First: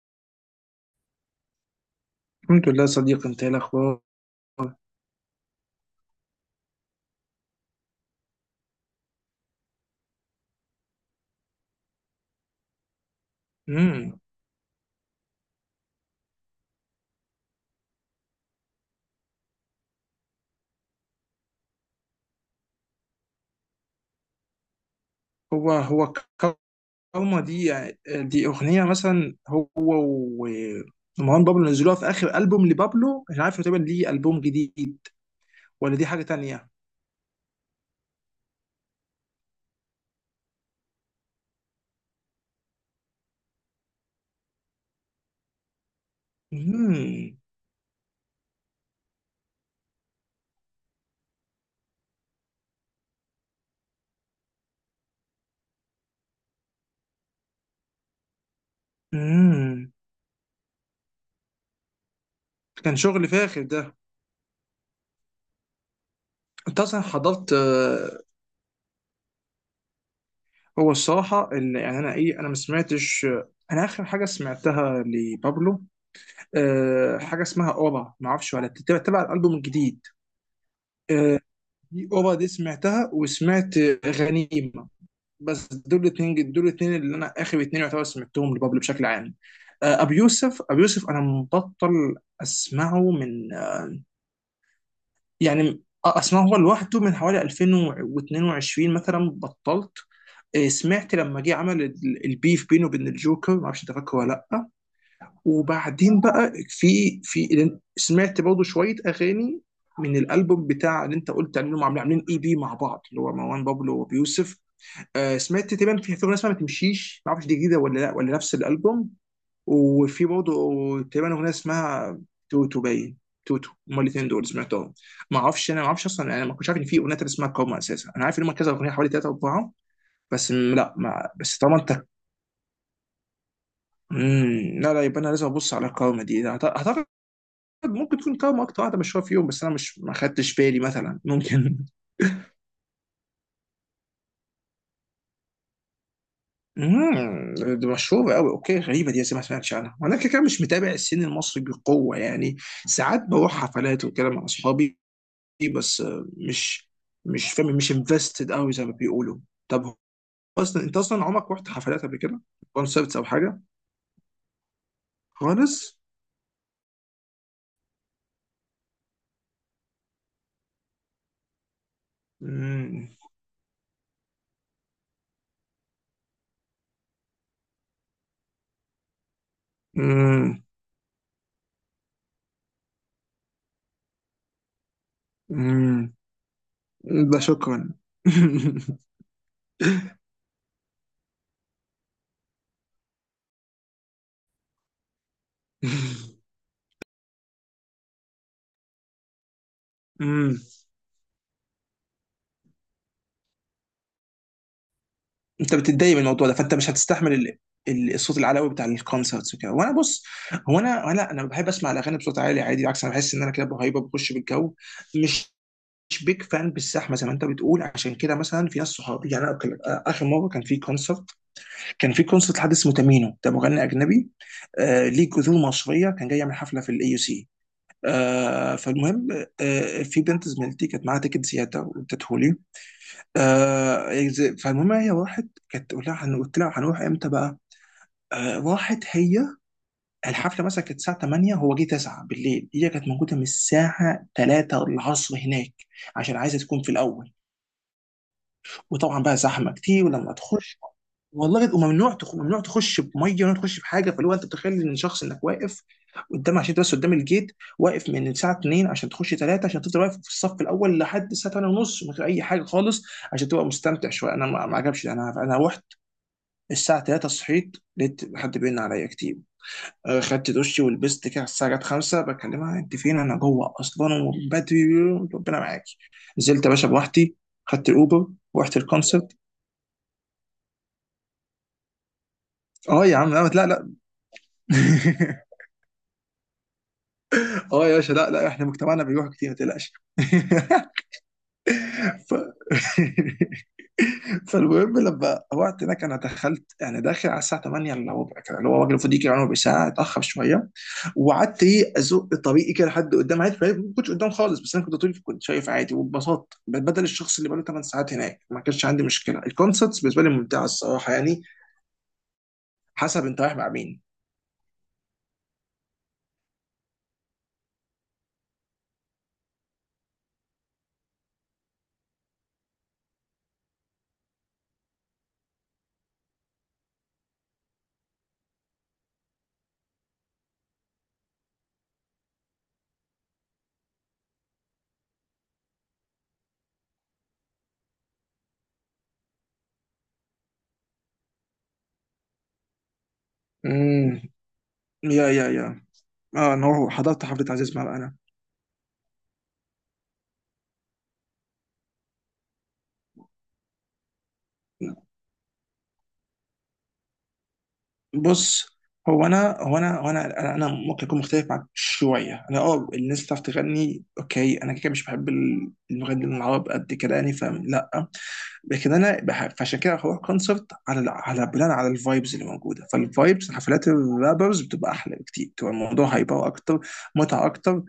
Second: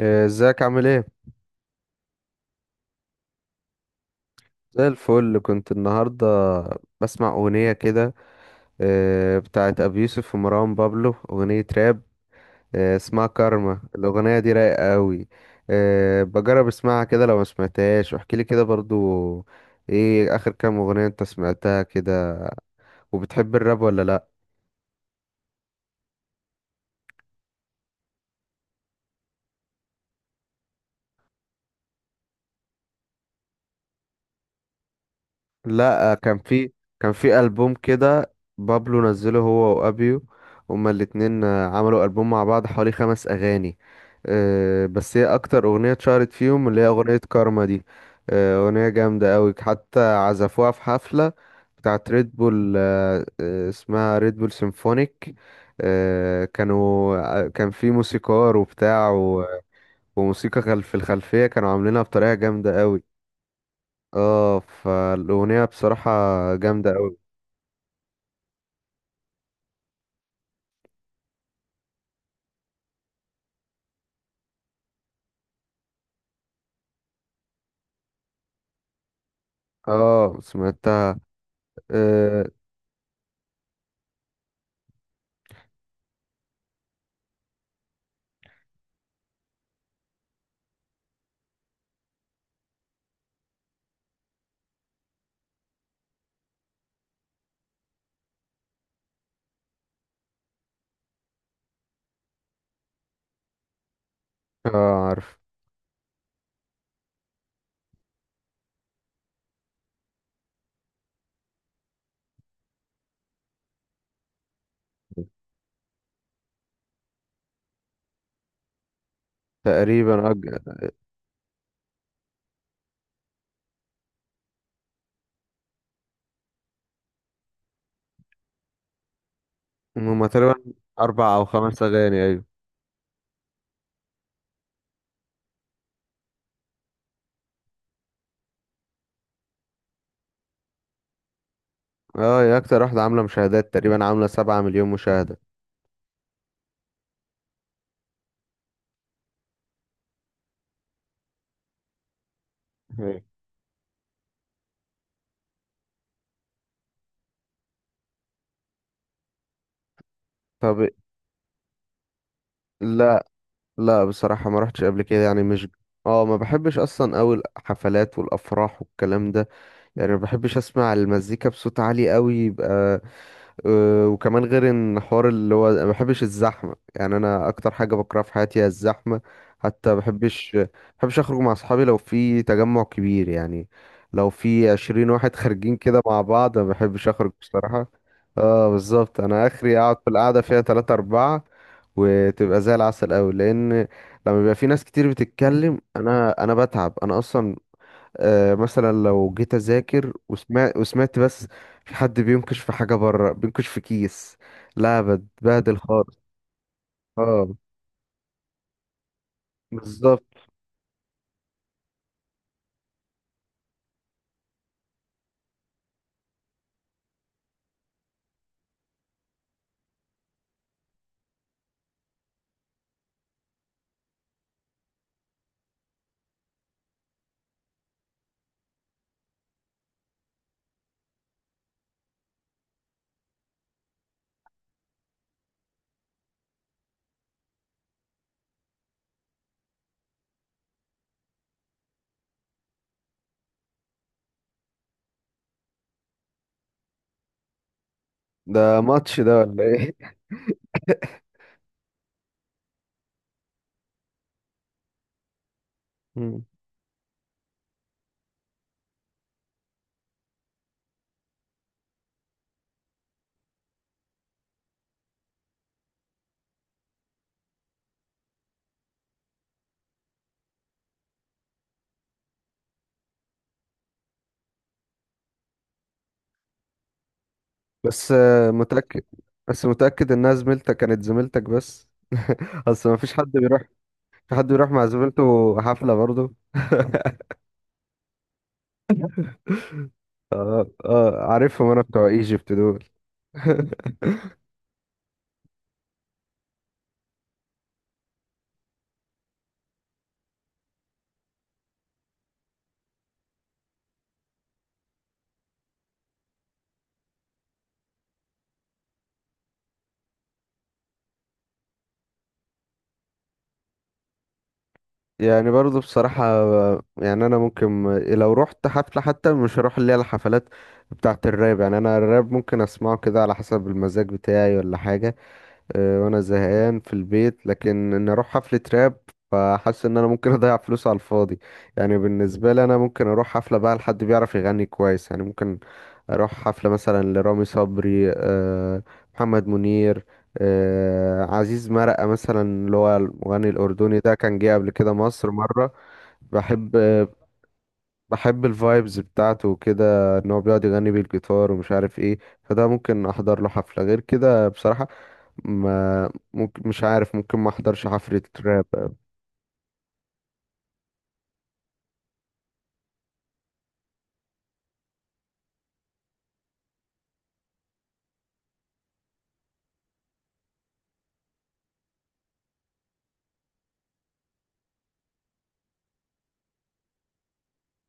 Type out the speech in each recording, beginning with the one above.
إيه، ازيك عامل ايه؟ الحمد لله صديقي، انت ايه الاخبار؟ زي الفل. كنت النهارده بسمع اغنيه كده، إيه، بتاعت ابي يوسف ومروان بابلو، اغنيه راب، إيه، اسمها كارما. امم. الاغنيه دي رايقه قوي. بجرب اسمعها كده، لو ما سمعتهاش واحكي لي كده برضو. ايه اخر كام اغنيه انت سمعتها كده؟ وبتحب الراب ولا لا؟ هو كارما دي. دي اغنيه مثلا ومروان بابلو نزلوها في اخر البوم لبابلو، مش عارف تقريبا ليه، البوم جديد ولا دي لا حاجه كان تانية. في كان في ألبوم كده. بابلو نزله هو وأبيو، هما الاتنين عملوا ألبوم مع بعض، حوالي خمس أغاني. بس هي أكتر أغنية اتشهرت فيهم اللي هي أغنية امم. كارما دي. أغنية جامدة أوي، حتى عزفوها في حفلة بتاعت ريد بول، اسمها ريد بول سيمفونيك. آه، كانوا كان في موسيقار وبتاع امم. وموسيقى في الخلفية، كانوا عاملينها بطريقة جامدة كان أوي. شغل فاخر ده. اه، فالأغنية بصراحة انت جامدة اصلا أوي. حضرت؟ هو الصراحه، اللي يعني انا ايه، انا ما سمعتش. انا اخر حاجه سمعتها لبابلو حاجه اسمها اورا، ما اعرفش ولا تتبع تبع الالبوم الجديد. اه، سمعتها. آه، دي اوبا اه, دي سمعتها، وسمعت غنيمه. بس دول الاثنين، دول الاثنين اللي انا اخر اثنين يعتبر سمعتهم لبابلو بشكل عام. ابو يوسف، ابو يوسف انا مبطل اسمعه من اسمعه هو لوحده من حوالي 2022 مثلا، بطلت. سمعت لما جه عمل البيف بينه وبين الجوكر، ما اعرفش انت فاكره ولا لا. آه، عارف. وبعدين بقى في سمعت برضه شويه اغاني من الالبوم بتاع اللي انت قلت عليهم، عاملين، عاملين اي بي مع بعض اللي هو مروان بابلو وبيوسف. آه سمعت تقريبا في اغنيه اسمها ما تمشيش، ما اعرفش دي جديده ولا لا، ولا نفس الالبوم. وفي تقريبا برضه تقريبا اغنيه اسمها توتو، باين توتو هما الاثنين دول سمعتهم. ما اعرفش، انا ما اعرفش اصلا، انا ما كنتش عارف ان في اغنيه تانية اسمها كوما اساسا. انا عارف ان هما كذا اغنيه، حوالي ثلاثه اربعه. هما بس تقريبا م- لا ما أربع أو بس طالما خمس انت، أغاني. أيوة. لا لا، يبقى انا لازم ابص على كوما دي. اعتقد ممكن تكون قهوة أكتر واحدة مشهورة فيهم، بس أنا مش، ما خدتش بالي مثلا، ممكن. اه، هي أكتر واحدة عاملة مشاهدات، تقريبا عاملة 7 مليون مشاهدة. امم. دي مشهورة قوي؟ أوكي، غريبة، دي زي ما سمعتش عنها. وأنا كده كده مش متابع السين المصري بقوة يعني. مم. ساعات بروح حفلات وكده مع أصحابي، بس مش فاهم، مش انفستد قوي زي ما بيقولوا. طب أصلا، طب أنت أصلا عمرك رحت حفلات قبل كده؟ كونسرتس أو لا. حاجة؟ لا، بصراحة ما رحتش قبل كده، يعني مش. خالص؟ اه، ما بحبش أصلا أوي الحفلات والأفراح والكلام ده. يعني ما بحبش اسمع المزيكا بصوت عالي قوي يبقى. امم. وكمان غير ان حوار اللي هو ما بحبش الزحمه. يعني انا اكتر حاجه بكرهها في حياتي هي الزحمه. حتى ما بحبش امم. ما بحبش اخرج مع اصحابي لو في تجمع كبير، يعني لو في 20 واحد خارجين كده امم. مع بعض ما بحبش اخرج ده شكرا. بصراحه. اه، بالظبط. انا اخري اقعد في القعده فيها تلاتة اربعة، وتبقى زي العسل قوي، لان لما بيبقى في ناس كتير بتتكلم انا بتعب انا اصلا. مثلا لو جيت اذاكر امم. وسمعت وسمعت بس في حد بينكش، في حاجه بره بينكش في كيس، لا انت بتبهدل بتتضايق من خالص. الموضوع ده، فانت مش هتستحمل اه، الصوت العلوي بتاع الكونسرتس وكده. وانا بالظبط. بص، هو انا بحب اسمع الاغاني بصوت عالي عادي، بالعكس، انا بحس ان انا كده بهيبه بخش بالجو. مش مش بيج فان بالزحمه زي ما انت بتقول. عشان كده مثلا في ناس صحابي، يعني أنا اخر مره كان في كونسرت، كان في كونسرت حد اسمه تامينو، ده مغني اجنبي آه ليه جذور مصريه، كان جاي يعمل حفله في الاي يو سي. آه فالمهم، آه في بنت زميلتي كانت معاها تيكت زياده وادته. فالمهم هي راحت، كانت قلت لها قلت لها هنروح امتى بقى؟ آه راحت هي، الحفله مثلا كانت الساعه 8، هو جه 9 بالليل، هي كانت موجوده من الساعه 3 العصر هناك، عشان عايزه تكون في الاول. ده ماتش وطبعا بقى ده ولا زحمه كتير، ايه؟ ولما تخش، والله بيبقى ممنوع ممنوع تخش بميه، ممنوع تخش بحاجه. فاللي هو انت بتخيل ان شخص، انك واقف مم. قدام عشان بس قدام الجيت، واقف من الساعه 2 عشان تخش 3، عشان تفضل واقف في الصف الاول لحد الساعه 8 ونص من غير اي حاجه خالص، عشان تبقى مستمتع شويه. انا ما عجبش، انا رحت الساعه 3. صحيت لقيت حد بيرن عليا كتير. خدت دشي ولبست كده، على الساعه جت 5 بكلمها انت فين، انا جوه اصلا ومن بدري، ربنا معاكي، نزلت يا باشا بوحدي، خدت بس الاوبر، رحت متاكد، الكونسرت. بس متاكد انها زميلتك، كانت زميلتك بس. اصل ما اه فيش يا عم، حد لا بيروح، لا لا. في حد بيروح مع زميلته حفله برضه؟ اه يا باشا، لا لا، احنا مجتمعنا بيروح كتير ما تقلقش. اه، عارفهم انا بتوع ف... ايجيبت دول. فالمهم لما وقت هناك، انا دخلت يعني داخل على الساعه 8 الا ربع كده، اللي هو الراجل المفروض يجي يعني ربع ساعه، اتاخر شويه. وقعدت ايه ازق طريقي كده لحد قدام عادي، فاهم؟ ما كنتش قدام خالص، بس انا كنت طول كنت شايف عادي وببساطه. بدل الشخص اللي بقاله 8 ساعات هناك، ما كانش عندي مشكله. الكونسرتس بالنسبه لي ممتعه الصراحه يعني، حسب انت رايح مع مين. يعني برضه بصراحة، يعني أنا ممكن لو رحت حفلة حتى مش هروح، اللي هي الحفلات بتاعة الراب. يعني أنا الراب ممكن أسمعه كده على حسب المزاج بتاعي ولا حاجة. وأنا زهقان في البيت، لكن إن أروح حفلة راب، فحاسس إن أنا ممكن أضيع فلوس على الفاضي. يعني بالنسبة لي أنا ممكن أروح حفلة بقى لحد بيعرف يغني كويس. يعني ممكن اروح حفلة مثلا لرامي صبري، محمد منير، عزيز مرقة مثلا، اللي هو المغني الأردني ده امم. كان جه قبل كده يا مصر يا مرة. يا، اه ان بحب هو حضرت حفله عزيز مرقه انا. بحب الفايبز بتاعته وكده، ان هو بيقعد يغني بالجيتار ومش عارف ايه. فده ممكن احضر له حفلة، غير كده بصراحة ما ممكن مش عارف، ممكن ما احضرش حفلة راب. بص، هو انا ممكن اكون مختلف معاك شويه. انا اه، الناس بتعرف تغني اوكي، انا كده كده مش بحب المغنيين العرب قد كده يعني، فاهم؟ لا، لكن انا فعشان كده هروح كونسرت على على بناء على الفايبز اللي موجوده. فالفايبز، حفلات الرابرز بتبقى احلى بكتير، بتبقى الموضوع هيبقى اكتر متعه اكتر.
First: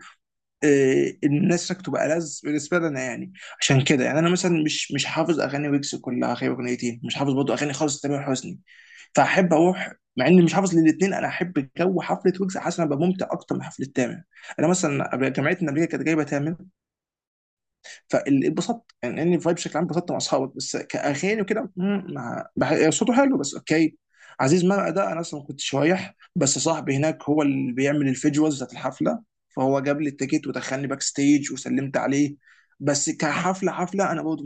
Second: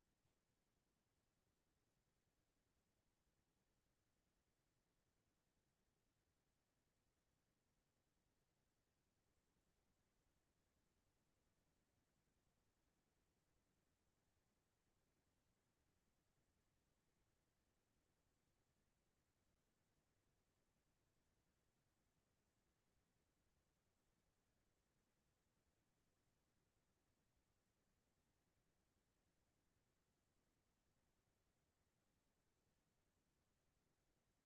إيه، الناس هناك تبقى ألذ بالنسبه لنا يعني. عشان كده يعني انا مثلا مش حافظ اغاني ويجز كلها غير اغنيتين. مش حافظ برضه اغاني خالص تامر حسني، فاحب اروح مع اني مش حافظ للاثنين. انا احب جو حفله ويجز، حاسس إن انا ببقى ممتع اكتر من حفله تامر. انا مثلا جامعتنا قبل كده كانت جايبه تامر، فاتبسطت يعني، اني فايب بشكل عام، اتبسطت مع اصحابك، بس كاغاني وكده صوته حلو بس اوكي. عزيز مرقه ده انا اصلا ما كنتش رايح، بس صاحبي هناك هو اللي بيعمل الفيجوالز بتاعت الحفله، فهو جاب لي التيكت ودخلني باك ستيج وسلمت عليه. بس كحفله حفله انا برضه،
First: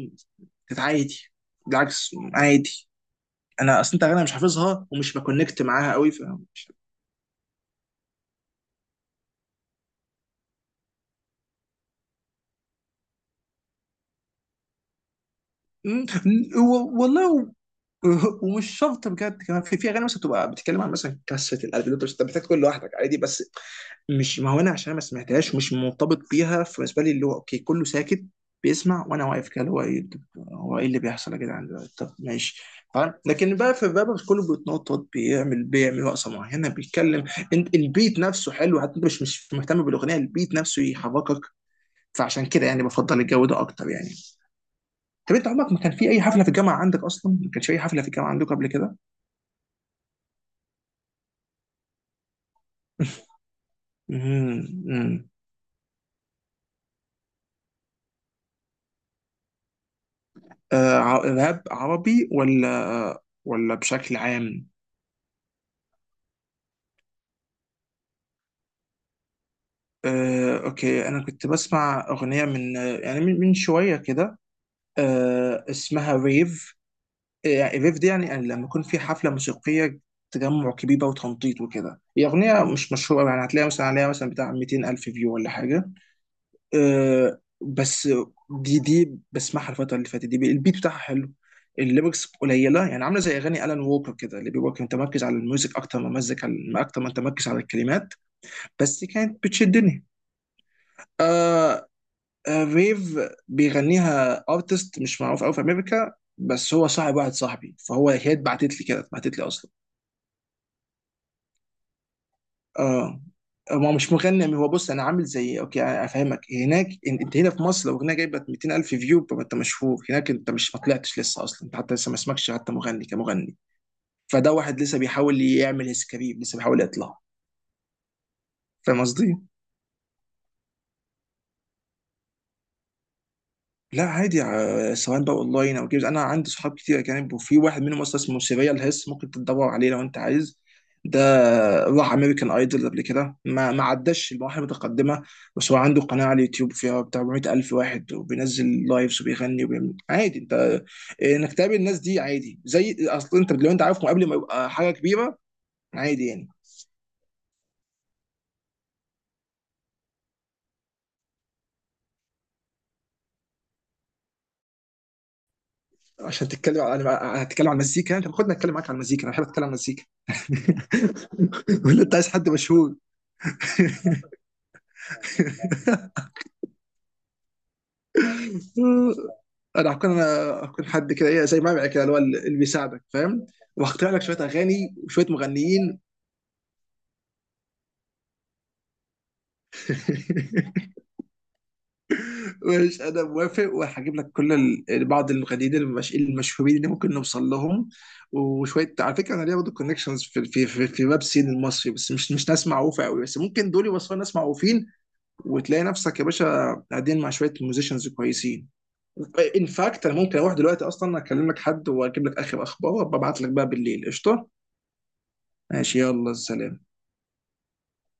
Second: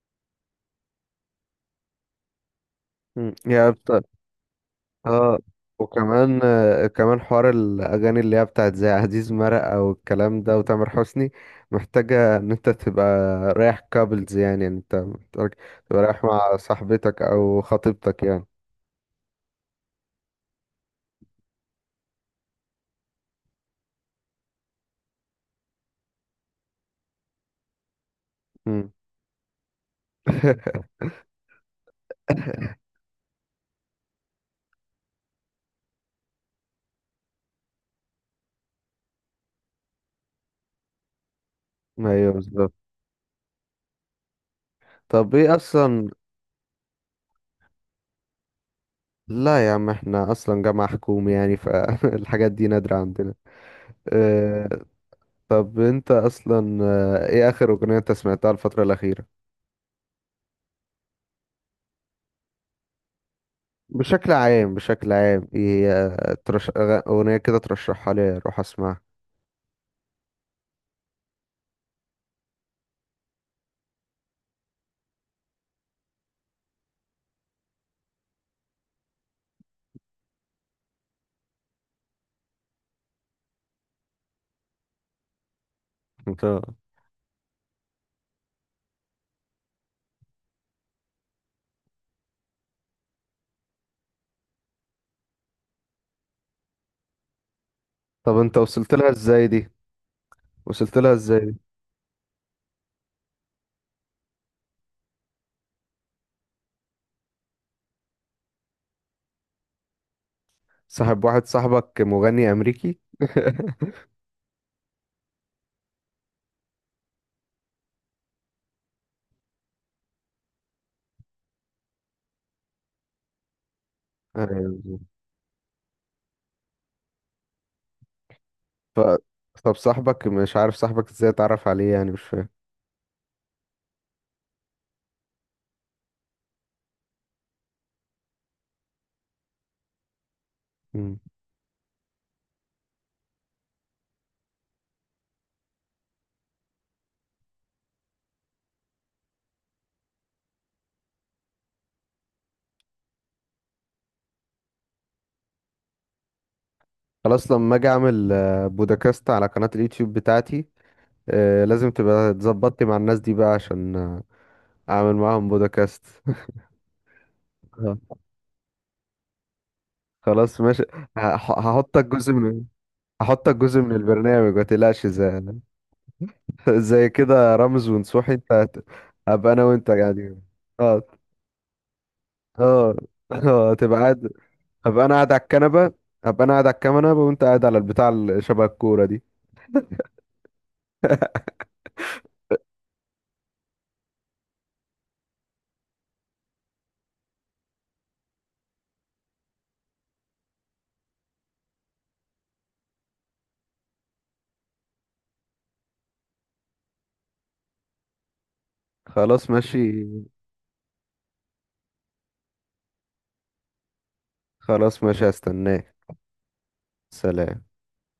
كانت عادي، بالعكس عادي. مم. هي انا اصلا، انت اغاني مش حافظها ومش اه، بكونكت معاها قوي ف وكمان مش- كمان حوار الاغاني اللي هي بتاعت زي عزيز مرق او الكلام ده وتامر حسني، محتاجه ان انت تبقى رايح كابلز، يعني انت محتاج تبقى مم، رايح مع صاحبتك والله او خطيبتك يعني. ومش شرط بجد، كمان في اغاني مثلا بتبقى بتتكلم عن مثلا كسه القلب دول، بس انت محتاج تكون لوحدك عادي. بس مش، ما هو انا عشان ما سمعتهاش مش مرتبط بيها، فبالنسبه لي اللي هو اوكي كله ساكت مم. بيسمع، وانا واقف كده اللي هو ايه، طب هو ايه اللي بيحصل يا جدعان دلوقتي؟ طب ماشي. فاهم، لكن بقى في الراب بس كله بيتنطط، بيعمل رقصه معينه، بيتكلم. انت البيت نفسه حلو، حتى انت مش مهتم بالاغنيه، البيت نفسه يحركك. ايوه، فعشان كده بالظبط. يعني بفضل الجو ده اكتر يعني. طب طب انت ايه عمرك ما كان اصلا؟ في اي حفله في الجامعه عندك؟ اصلا ما كانش في اي حفله في الجامعه عندك قبل كده؟ لا يا عم، احنا اصلا جامعه حكومي، يعني فالحاجات دي نادره عندنا. مهم. آه، مم. طب انت اصلا ايه اخر اغنيه انت سمعتها الفتره الاخيره؟ راب عربي ولا، ولا بشكل عام؟ بشكل عام ايه، هي اغنية كده ترشحها لي اروح اسمعها. اوكي، انا كنت بسمع اغنيه من، من شويه كده، اسمها ريف. يعني ريف دي يعني يعني لما يكون في حفله موسيقيه، تجمع كبير بقى وتنطيط وكده. هي اغنيه مش مشهوره يعني، هتلاقيها مثلا عليها مثلا بتاع 200 الف فيو ولا حاجه. انت آه بس دي بسمعها الفترة اللي فاتت دي، البيت بتاعها حلو. الليركس قليلة يعني، عاملة زي أغاني ألان ووكر كده، اللي بيبقى متمركز على الميوزك أكتر ما مزك على، أكتر ما تمركز على الكلمات. طب انت بس كانت بتشدني. وصلت لها ازاي دي؟ آه، آه ريف بيغنيها ارتست مش معروف أوي في أمريكا، بس هو صاحب واحد صاحبي، فهو، هي اتبعتت لي كده، اتبعتت لي أصلا. صاحب واحد صاحبك مغني امريكي؟ اه، ما هو مش مغني. هو بص، انا عامل زي اوكي، أنا افهمك. هناك انت هنا في مصر لو اغنيه جايبه 200,000 فيو يبقى انت مشهور. هناك انت مش، ما طلعتش لسه اصلا، انت حتى لسه ما اسمكش حتى مغني كمغني. فده واحد لسه أيوة. بيحاول يعمل هيز كارير، لسه بيحاول يطلع. ف... فاهم قصدي؟ طب صاحبك، مش عارف صاحبك ازاي اتعرف عليه يعني، مش فاهم. لا عادي، سواء بقى اونلاين او جيمز، انا عندي صحاب كتير اجانب. وفي واحد منهم اصلا اسمه سيريال هيس، ممكن تدور عليه لو انت عايز. مم. ده راح امريكان ايدول قبل كده، ما عداش المراحل المتقدمه. بس هو عنده قناه على اليوتيوب فيها بتاع 400 الف واحد، وبينزل لايفز وبيغني وبيعمل عادي. انت انك تقابل الناس دي عادي، زي اصل انت لو انت عارفهم قبل ما يبقى حاجه كبيره، عادي يعني. خلاص، لما اجي اعمل بودكاست على قناة اليوتيوب بتاعتي، لازم تبقى اتظبطتي مع الناس دي بقى عشان اعمل معاهم بودكاست. عشان تتكلم على، هتتكلم على آه. المزيكا، انت خدنا اتكلم معاك على المزيكا، انا بحب اتكلم على المزيكا. خلاص ماشي. هح- ولا هحطك انت عايز جزء حد من مشهور؟ هحطك جزء من البرنامج، ما تقلقش، زي زي كده رمز ونصوحي. انت هبقى انا وانت انا هكون، انا قاعدين. هكون اه حد كده ايه زي ما كده، اللي هو اللي اه بيساعدك فاهم. اه، تبقى وهخترع لك قاعد. شويه اغاني هبقى انا وشويه قاعد على الكنبه مغنيين. هبقى انا قاعد على الكنبه، وانت قاعد على البتاع اللي شبه الكوره دي. مش، انا موافق. وهجيب لك كل بعض المغنيين المشهورين اللي ممكن نوصل لهم. وشويه على فكره، انا ليا برضه كونكشنز في ويب سين المصري، بس مش، مش ناس معروفه قوي، بس ممكن دول يوصلوا ناس معروفين. وتلاقي نفسك يا باشا قاعدين مع شويه ميوزيشنز كويسين. خلاص ان ماشي. فاكت، انا ممكن اروح دلوقتي اصلا اكلم لك حد واجيب لك اخر اخبار، وابعت لك بقى بالليل قشطه. خلاص ماشي، هستناك. ماشي، يلا سلام. سلام.